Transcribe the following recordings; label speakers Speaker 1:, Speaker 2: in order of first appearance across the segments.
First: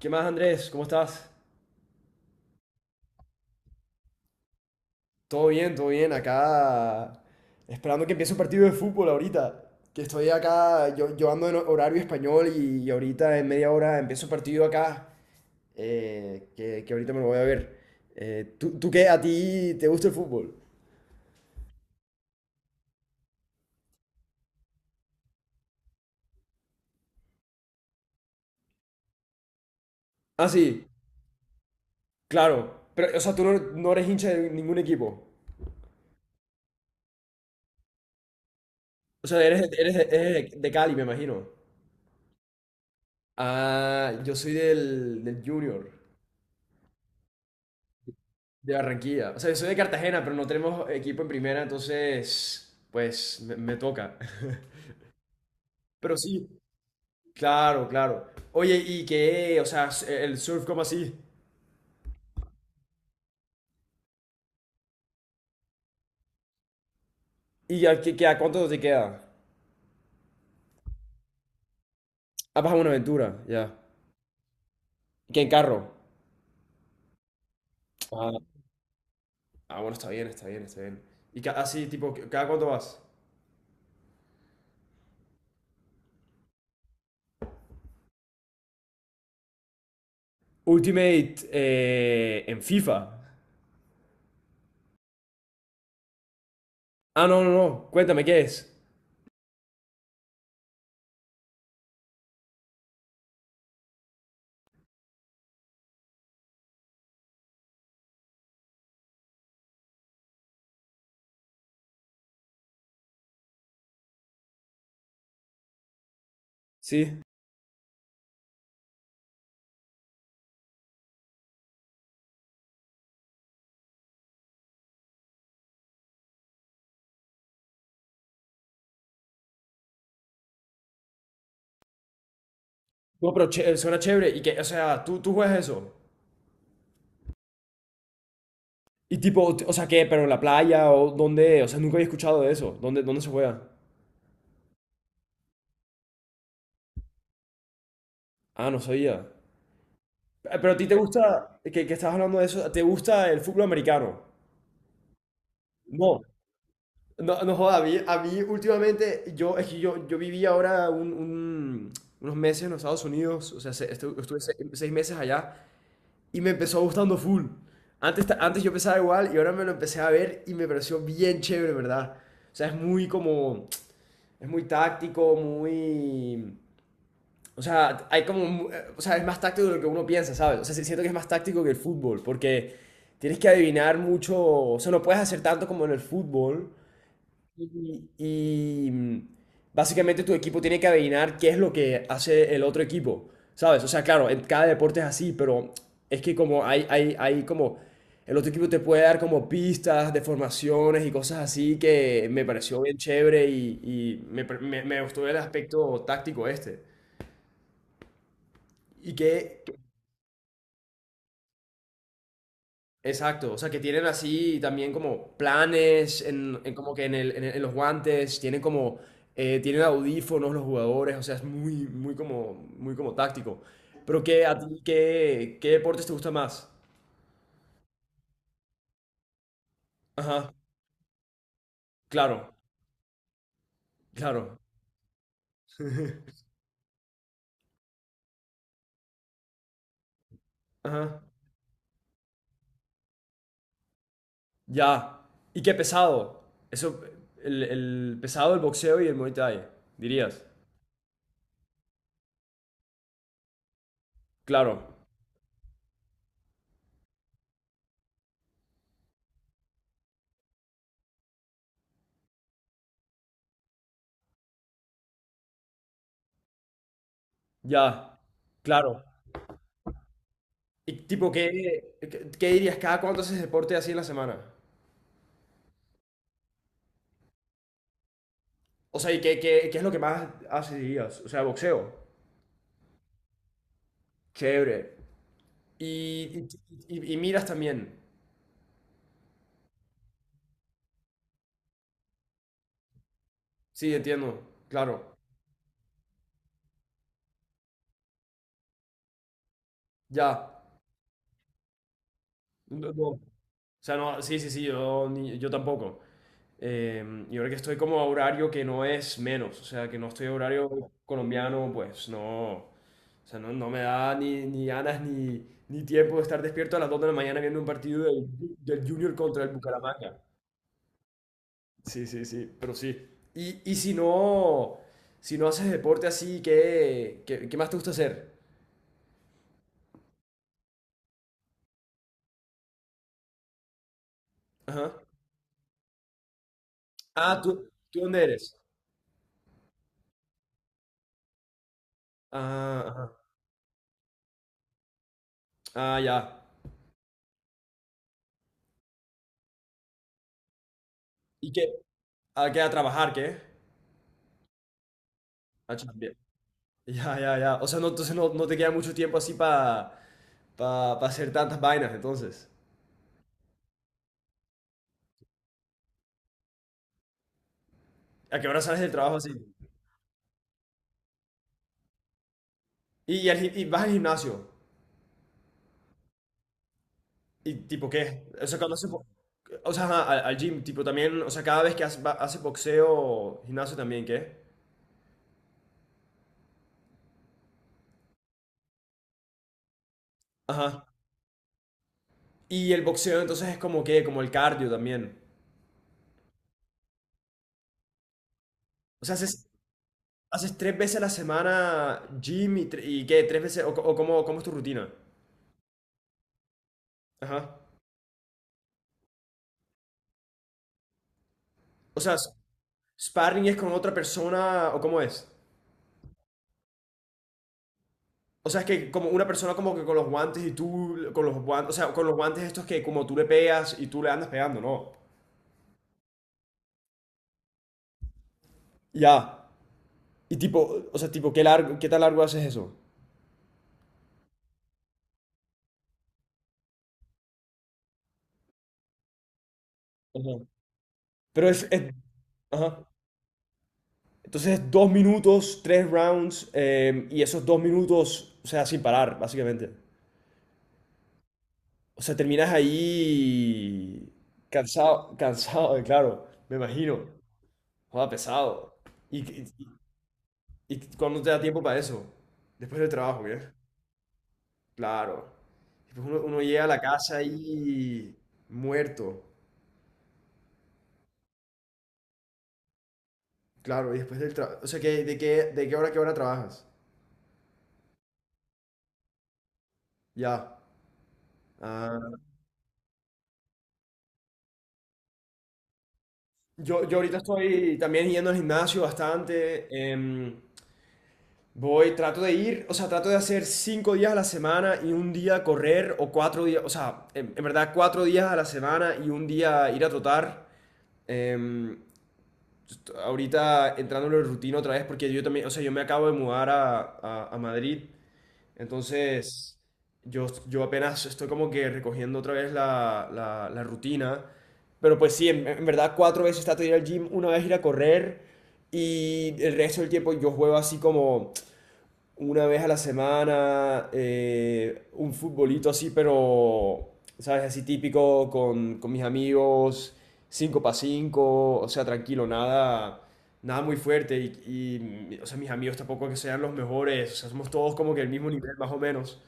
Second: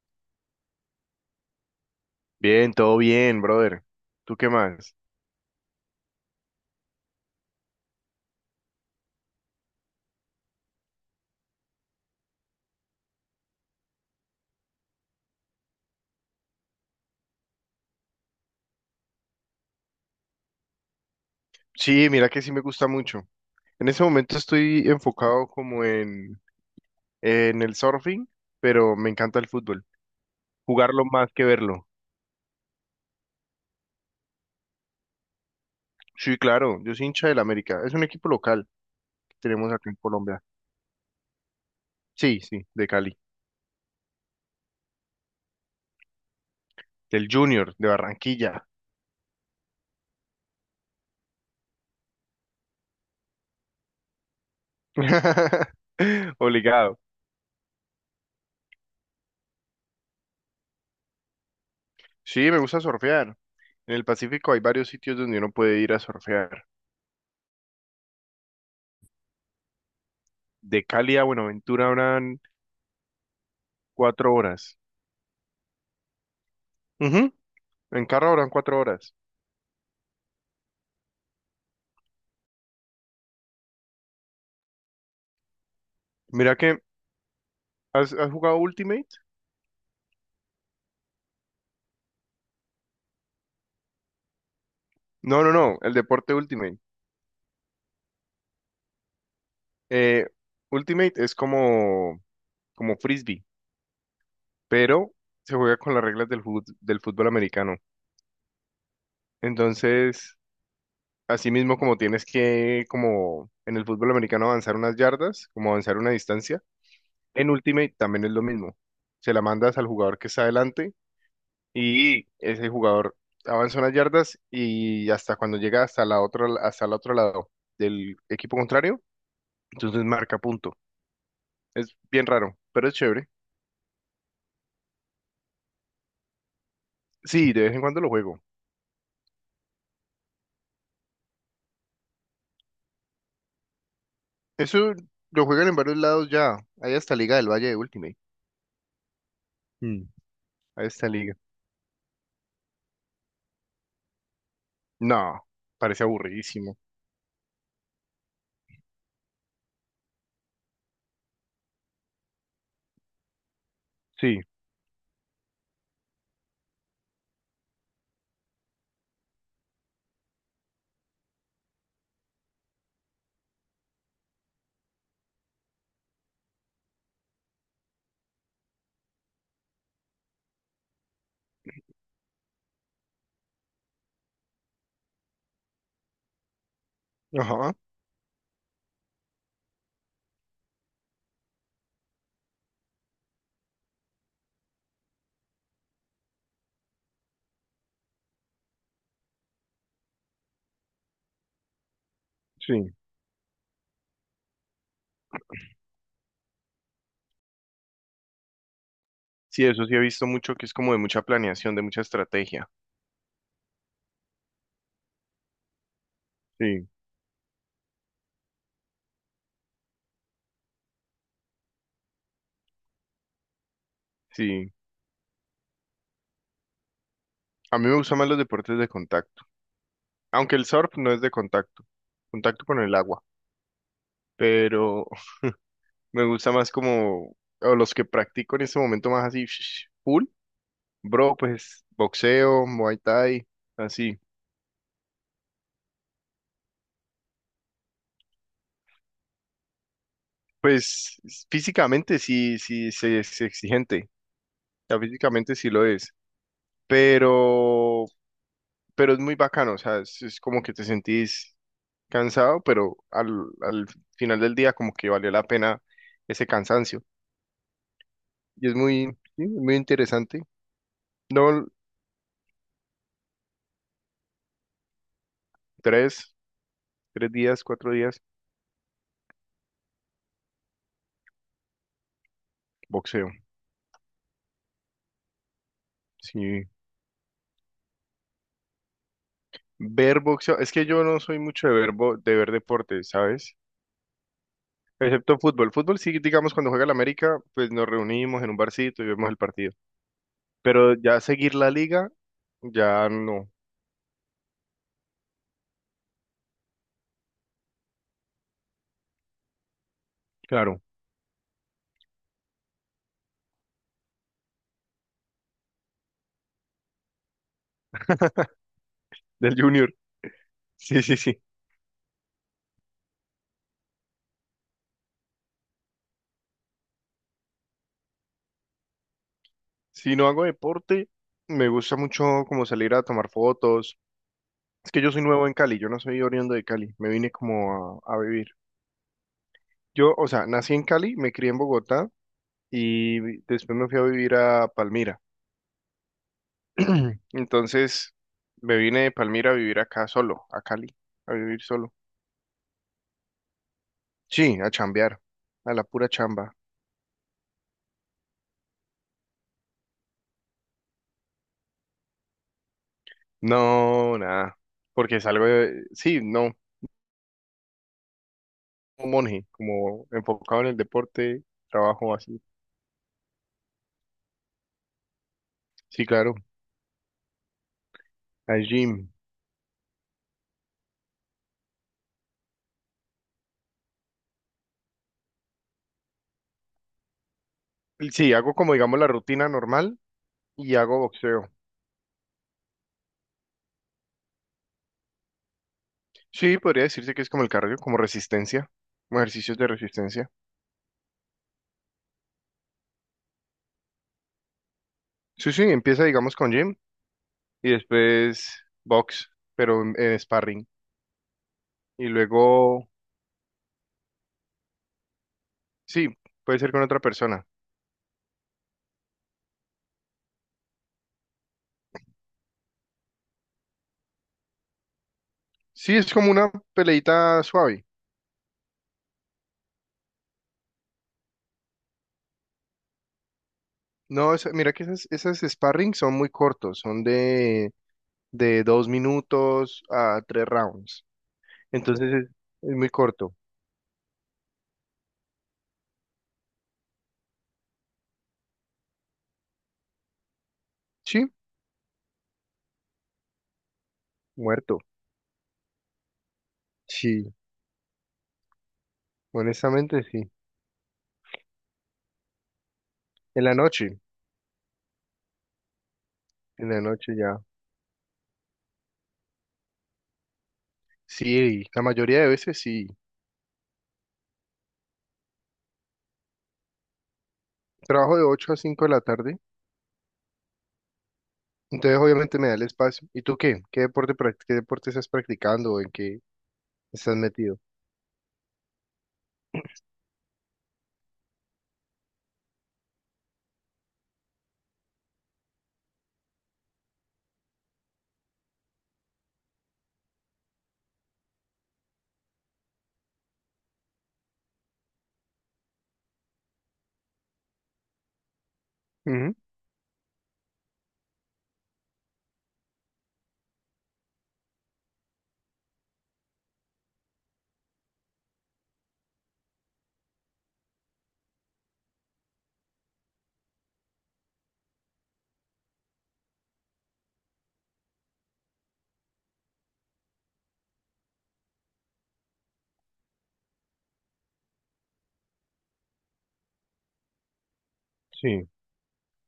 Speaker 1: ¿Qué más, Andrés? ¿Cómo estás?
Speaker 2: Bien, todo bien, brother. ¿Tú qué más?
Speaker 1: Todo bien, todo bien. Acá esperando que empiece un partido de fútbol ahorita. Que estoy acá, yo ando en horario español y ahorita en media hora empiezo un partido acá que ahorita me lo voy a ver. ¿Tú qué? ¿A ti te gusta el fútbol?
Speaker 2: Sí, mira que sí me gusta mucho. En ese momento estoy enfocado como en el surfing, pero me encanta el fútbol.
Speaker 1: Ah, sí,
Speaker 2: Jugarlo más que verlo.
Speaker 1: claro. Pero, o sea, tú no eres hincha de ningún equipo.
Speaker 2: Sí, claro, yo soy hincha del América. Es un equipo local
Speaker 1: O
Speaker 2: que
Speaker 1: sea,
Speaker 2: tenemos acá en Colombia.
Speaker 1: de Cali, me imagino.
Speaker 2: Sí, sí, de Cali.
Speaker 1: Ah, yo soy del Junior.
Speaker 2: Del Junior, de Barranquilla.
Speaker 1: De Barranquilla. O sea, yo soy de Cartagena, pero no tenemos equipo en primera, entonces, pues, me toca. Pero sí,
Speaker 2: Obligado.
Speaker 1: claro, claro. Oye, ¿y qué? O sea, el surf, ¿cómo así?
Speaker 2: Sí, me gusta surfear. En el Pacífico hay varios sitios donde uno puede ir a surfear.
Speaker 1: ¿Y a cuánto te queda?
Speaker 2: De Cali a Buenaventura habrán
Speaker 1: Ah, vas a Buenaventura, ya.
Speaker 2: 4 horas.
Speaker 1: ¿Qué en carro?
Speaker 2: En carro
Speaker 1: Ah,
Speaker 2: habrán 4 horas.
Speaker 1: ah, bueno, está bien, está bien, está bien. ¿Y así, tipo, cada cuánto vas?
Speaker 2: Mira que, ¿has jugado Ultimate?
Speaker 1: Ultimate en FIFA.
Speaker 2: No, no, no, el deporte Ultimate.
Speaker 1: Ah, no, no, no. Cuéntame, ¿qué es?
Speaker 2: Eh, Ultimate es como frisbee, pero se juega con las reglas del fútbol americano. Entonces, así mismo como tienes que, como en el fútbol americano, avanzar unas yardas, como avanzar una distancia,
Speaker 1: Sí.
Speaker 2: en Ultimate también es lo mismo. Se la mandas al jugador que está adelante y ese jugador avanza unas yardas y hasta cuando llega hasta el otro lado del equipo contrario, entonces marca punto. Es bien raro, pero es chévere.
Speaker 1: No, pero suena chévere. ¿Y qué? O sea, tú juegas eso?
Speaker 2: Sí, de vez en cuando lo juego.
Speaker 1: Y tipo, o sea, ¿qué? ¿Pero en la playa? ¿O dónde? O sea, nunca había escuchado de eso. Dónde se juega?
Speaker 2: Eso lo juegan en varios lados ya. Hay hasta Liga del Valle de Ultimate.
Speaker 1: Ah, no sabía.
Speaker 2: Mm.
Speaker 1: Pero a
Speaker 2: Hay
Speaker 1: ti te
Speaker 2: hasta Liga.
Speaker 1: gusta, que estabas hablando de eso, ¿te gusta el fútbol americano?
Speaker 2: No, parece
Speaker 1: No.
Speaker 2: aburridísimo.
Speaker 1: No, no joda, a mí últimamente, yo, es que yo viví ahora unos meses en los Estados Unidos, o sea, estuve,
Speaker 2: Sí,
Speaker 1: seis meses allá y me empezó gustando full. Antes, antes yo pensaba igual y ahora me lo empecé a ver y me pareció bien chévere, ¿verdad? O sea, es muy como, es muy táctico, muy, O sea, hay como, o sea, es más táctico de lo que uno piensa, ¿sabes? O sea, siento que es más táctico que el fútbol, porque tienes que adivinar mucho, o sea, no puedes hacer tanto como en el fútbol.
Speaker 2: ajá,
Speaker 1: Y, y, mm, básicamente tu equipo tiene que adivinar qué es lo que hace el otro equipo, ¿sabes? O sea, claro, en cada deporte es así, pero es que como hay como, el otro equipo te puede dar como pistas de formaciones y cosas así que me pareció
Speaker 2: sí.
Speaker 1: bien chévere y me gustó el aspecto táctico este. ¿Y qué,
Speaker 2: Sí, eso sí he visto mucho que es como de mucha planeación, de mucha estrategia.
Speaker 1: Exacto, o sea, que tienen así también como planes, en
Speaker 2: Sí,
Speaker 1: como que en en los guantes, tienen como, tienen audífonos los jugadores, o sea, muy como táctico. Pero qué a
Speaker 2: sí.
Speaker 1: ti, qué deportes te gusta más?
Speaker 2: A mí me gustan más los deportes de contacto.
Speaker 1: Ajá,
Speaker 2: Aunque el surf no es de contacto,
Speaker 1: claro,
Speaker 2: contacto con el agua,
Speaker 1: claro,
Speaker 2: pero me gusta más como, o los que practico en este momento más así, full,
Speaker 1: ajá,
Speaker 2: bro, pues boxeo, muay thai, así.
Speaker 1: ya. ¿Y qué pesado? Eso, el pesado del boxeo y el Muay Thai, dirías.
Speaker 2: Pues físicamente sí, sí, sí es exigente,
Speaker 1: Claro,
Speaker 2: o sea, físicamente sí lo es, pero, pero es muy bacano, o sea, es como que te sentís cansado, pero al final del día como que valió la pena ese cansancio.
Speaker 1: ya,
Speaker 2: Y es
Speaker 1: claro.
Speaker 2: muy, sí, muy interesante.
Speaker 1: Y tipo,
Speaker 2: No,
Speaker 1: qué dirías? ¿Cada cuánto haces deporte así en la semana?
Speaker 2: Tres, tres días, 4 días,
Speaker 1: O sea, ¿y qué es lo que más hacías? O sea, boxeo.
Speaker 2: boxeo.
Speaker 1: Chévere. Y, y,
Speaker 2: Sí,
Speaker 1: y miras también.
Speaker 2: ver boxeo. Es que yo no soy mucho de ver deportes, ¿sabes?
Speaker 1: Sí, entiendo. Claro.
Speaker 2: Excepto fútbol. Fútbol sí, digamos, cuando juega el América, pues nos reunimos en un barcito y vemos el partido.
Speaker 1: Ya.
Speaker 2: Pero ya seguir la liga,
Speaker 1: No, no.
Speaker 2: ya
Speaker 1: O
Speaker 2: no.
Speaker 1: sea, no, sí, sí, sí, yo tampoco. Y ahora que estoy como a horario que no es menos, o sea, que no estoy a
Speaker 2: Claro,
Speaker 1: horario colombiano, pues no. O sea, no, no me da ni ganas ni tiempo de estar despierto a las 2 de la mañana viendo un partido del Junior contra el
Speaker 2: del Junior.
Speaker 1: Bucaramanga.
Speaker 2: Sí, sí, sí.
Speaker 1: Sí, sí, sí, pero sí. Y, y si no, si no haces deporte así, qué más te gusta hacer?
Speaker 2: Si no hago deporte, me gusta mucho como salir a tomar fotos. Es
Speaker 1: Ajá.
Speaker 2: que yo soy nuevo en Cali, yo no soy oriundo de Cali. Me vine
Speaker 1: Ah, tú
Speaker 2: como a
Speaker 1: dónde
Speaker 2: vivir.
Speaker 1: eres?
Speaker 2: Yo, o sea, nací en Cali, me crié en Bogotá.
Speaker 1: Ah, ajá.
Speaker 2: Y después me fui a vivir a Palmira.
Speaker 1: Ah, ya.
Speaker 2: Entonces me vine de Palmira a vivir acá solo, a Cali, a
Speaker 1: ¿Y
Speaker 2: vivir
Speaker 1: qué?
Speaker 2: solo.
Speaker 1: ¿A qué? ¿A trabajar, qué?
Speaker 2: Sí, a chambear, a
Speaker 1: Ah,
Speaker 2: la pura
Speaker 1: chambear.
Speaker 2: chamba.
Speaker 1: Ya, ya, ya. O sea, no, entonces no, no te queda mucho tiempo así para pa, pa hacer tantas vainas, entonces.
Speaker 2: No, nada, porque salgo de, sí, no,
Speaker 1: ¿A qué hora sales del
Speaker 2: como
Speaker 1: trabajo así?
Speaker 2: monje, como enfocado en el deporte, trabajo así.
Speaker 1: Y vas al gimnasio.
Speaker 2: Sí, claro,
Speaker 1: ¿Y tipo qué? O sea,
Speaker 2: al
Speaker 1: cuando haces bo-
Speaker 2: gym.
Speaker 1: o sea, ajá, al, al gym, tipo también, o sea, cada vez que haces boxeo, gimnasio también, ¿qué?
Speaker 2: Sí, hago como digamos la rutina normal y
Speaker 1: Ajá.
Speaker 2: hago boxeo.
Speaker 1: Y el boxeo entonces es como que, como el cardio también.
Speaker 2: Sí, podría decirse que es como el cardio, como resistencia,
Speaker 1: O sea,
Speaker 2: como ejercicios de resistencia.
Speaker 1: haces tres veces a la semana gym y tres veces, o cómo, cómo es tu rutina.
Speaker 2: Sí, sí, empieza digamos con gym.
Speaker 1: Ajá.
Speaker 2: Y después box, pero en sparring.
Speaker 1: O
Speaker 2: Y
Speaker 1: sea, s-
Speaker 2: luego,
Speaker 1: sparring es con otra persona, o cómo es.
Speaker 2: sí, puede ser con otra persona.
Speaker 1: O sea, es que como una persona como que con los guantes y con los guantes, o sea, con los guantes estos que como tú le pegas y tú le andas pegando, ¿no?
Speaker 2: Sí, es como una peleita suave.
Speaker 1: Ya. Y tipo, o sea, tipo, qué tan largo haces eso?
Speaker 2: No, mira que esas sparring son muy cortos, son de 2 minutos a
Speaker 1: Ajá.
Speaker 2: 3 rounds.
Speaker 1: Pero es, es-
Speaker 2: Entonces es
Speaker 1: ajá.
Speaker 2: muy corto.
Speaker 1: Entonces, dos minutos, tres rounds, y esos dos minutos, o sea, sin parar, básicamente.
Speaker 2: Sí,
Speaker 1: O sea, terminas ahí
Speaker 2: muerto.
Speaker 1: cansado, cansado, claro, me imagino.
Speaker 2: Sí,
Speaker 1: Joda, pesado. ¿Y, y,
Speaker 2: honestamente sí.
Speaker 1: y cuándo te da tiempo para eso? Después del trabajo,
Speaker 2: En
Speaker 1: ¿qué?
Speaker 2: la noche,
Speaker 1: Claro. Después uno llega a
Speaker 2: en
Speaker 1: la
Speaker 2: la noche
Speaker 1: casa
Speaker 2: ya.
Speaker 1: ahí muerto.
Speaker 2: Sí, la mayoría de veces sí.
Speaker 1: Claro, y después del trabajo. O sea, de qué hora a qué hora trabajas?
Speaker 2: Trabajo de 8 a 5 de la tarde.
Speaker 1: Ya.
Speaker 2: Entonces,
Speaker 1: Ah,
Speaker 2: obviamente, me da el espacio. ¿Y tú qué? ¿Qué deporte estás practicando o en qué
Speaker 1: Yo
Speaker 2: estás
Speaker 1: ahorita
Speaker 2: metido?
Speaker 1: estoy también yendo al gimnasio bastante. Em, voy, trato de ir, o sea, trato de hacer cinco días a la semana y un día correr o cuatro días, o sea, en verdad cuatro días a la semana y un día ir a trotar. Em, ahorita entrando en la rutina otra vez porque yo también, o sea, yo me acabo de mudar a, a Madrid
Speaker 2: Ujú,
Speaker 1: entonces, yo apenas estoy como que recogiendo otra vez la rutina. Pero pues sí, en verdad cuatro veces trato de ir al gym, una vez ir a correr y el resto del tiempo yo juego así como una vez a la semana, un futbolito así, pero, ¿sabes? Así típico con mis amigos, 5 para 5 o sea, tranquilo, nada, nada muy fuerte. Y, o sea, mis amigos tampoco que sean los mejores, o sea, somos todos como que el mismo
Speaker 2: sí,
Speaker 1: nivel, más o menos.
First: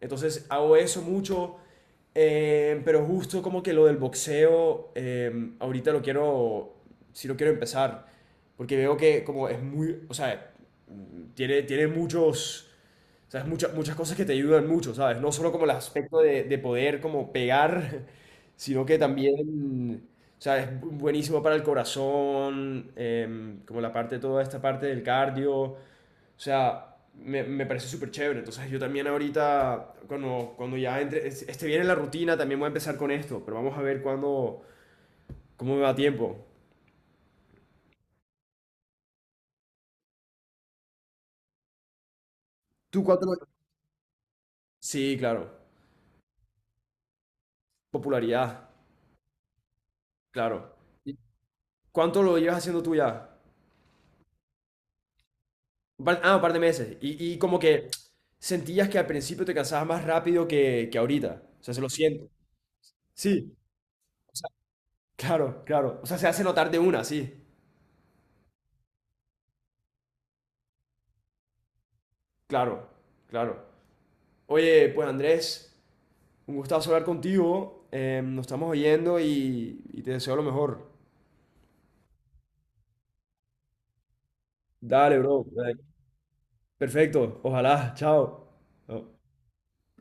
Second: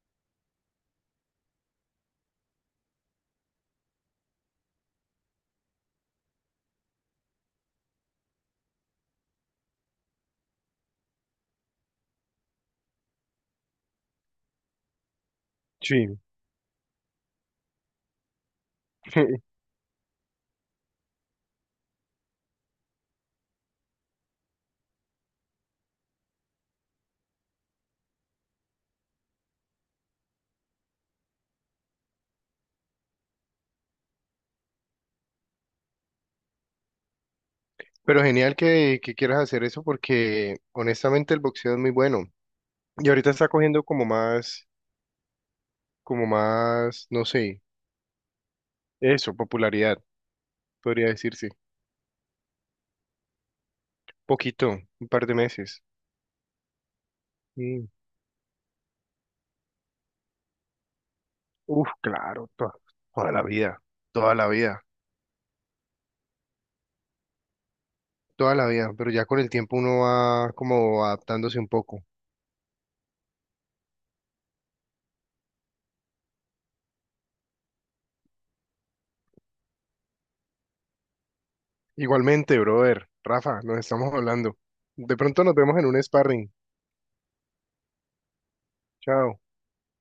Speaker 1: Entonces hago eso mucho, pero justo como que lo del boxeo, ahorita lo quiero, sí lo quiero empezar, porque veo que como es muy, o sea, tiene muchos, ¿sabes? Muchas cosas que te ayudan mucho, ¿sabes? No solo como el
Speaker 2: sí.
Speaker 1: aspecto de poder como pegar, sino que también, o sea, es buenísimo para el corazón, em, como la parte, toda esta parte del cardio. O sea, me parece súper chévere. Entonces yo también ahorita, cuando ya entre, esté bien en la rutina, también voy a empezar con esto, pero vamos a ver cuándo, cómo me va tiempo.
Speaker 2: Pero genial que, quieras hacer eso porque honestamente el boxeo es muy bueno.
Speaker 1: ¿Tú
Speaker 2: Y
Speaker 1: cuánto
Speaker 2: ahorita
Speaker 1: lo...
Speaker 2: está cogiendo como más,
Speaker 1: Sí, claro.
Speaker 2: no sé,
Speaker 1: Popularidad,
Speaker 2: eso, popularidad,
Speaker 1: claro.
Speaker 2: podría
Speaker 1: ¿Y
Speaker 2: decirse.
Speaker 1: ¿Cuánto lo llevas haciendo tú ya?
Speaker 2: Poquito, un par de meses.
Speaker 1: Ah, un par de meses. Y como
Speaker 2: Mm,
Speaker 1: que sentías que al principio te cansabas más rápido que ahorita. O sea, se lo
Speaker 2: uf,
Speaker 1: siento.
Speaker 2: claro, toda la
Speaker 1: Sí,
Speaker 2: vida, toda la vida,
Speaker 1: claro, claro. O sea, se hace notar de una, sí.
Speaker 2: toda la vida. Pero ya con el tiempo uno va como adaptándose un poco.
Speaker 1: Claro, claro. Oye, pues Andrés, un gustazo hablar contigo. Eh, nos estamos oyendo y te deseo lo mejor.
Speaker 2: Igualmente, brother. Rafa, nos estamos hablando. De
Speaker 1: Dale, bro.
Speaker 2: pronto nos vemos en un sparring.
Speaker 1: Perfecto. Ojalá. Chao. Chao.
Speaker 2: Chao.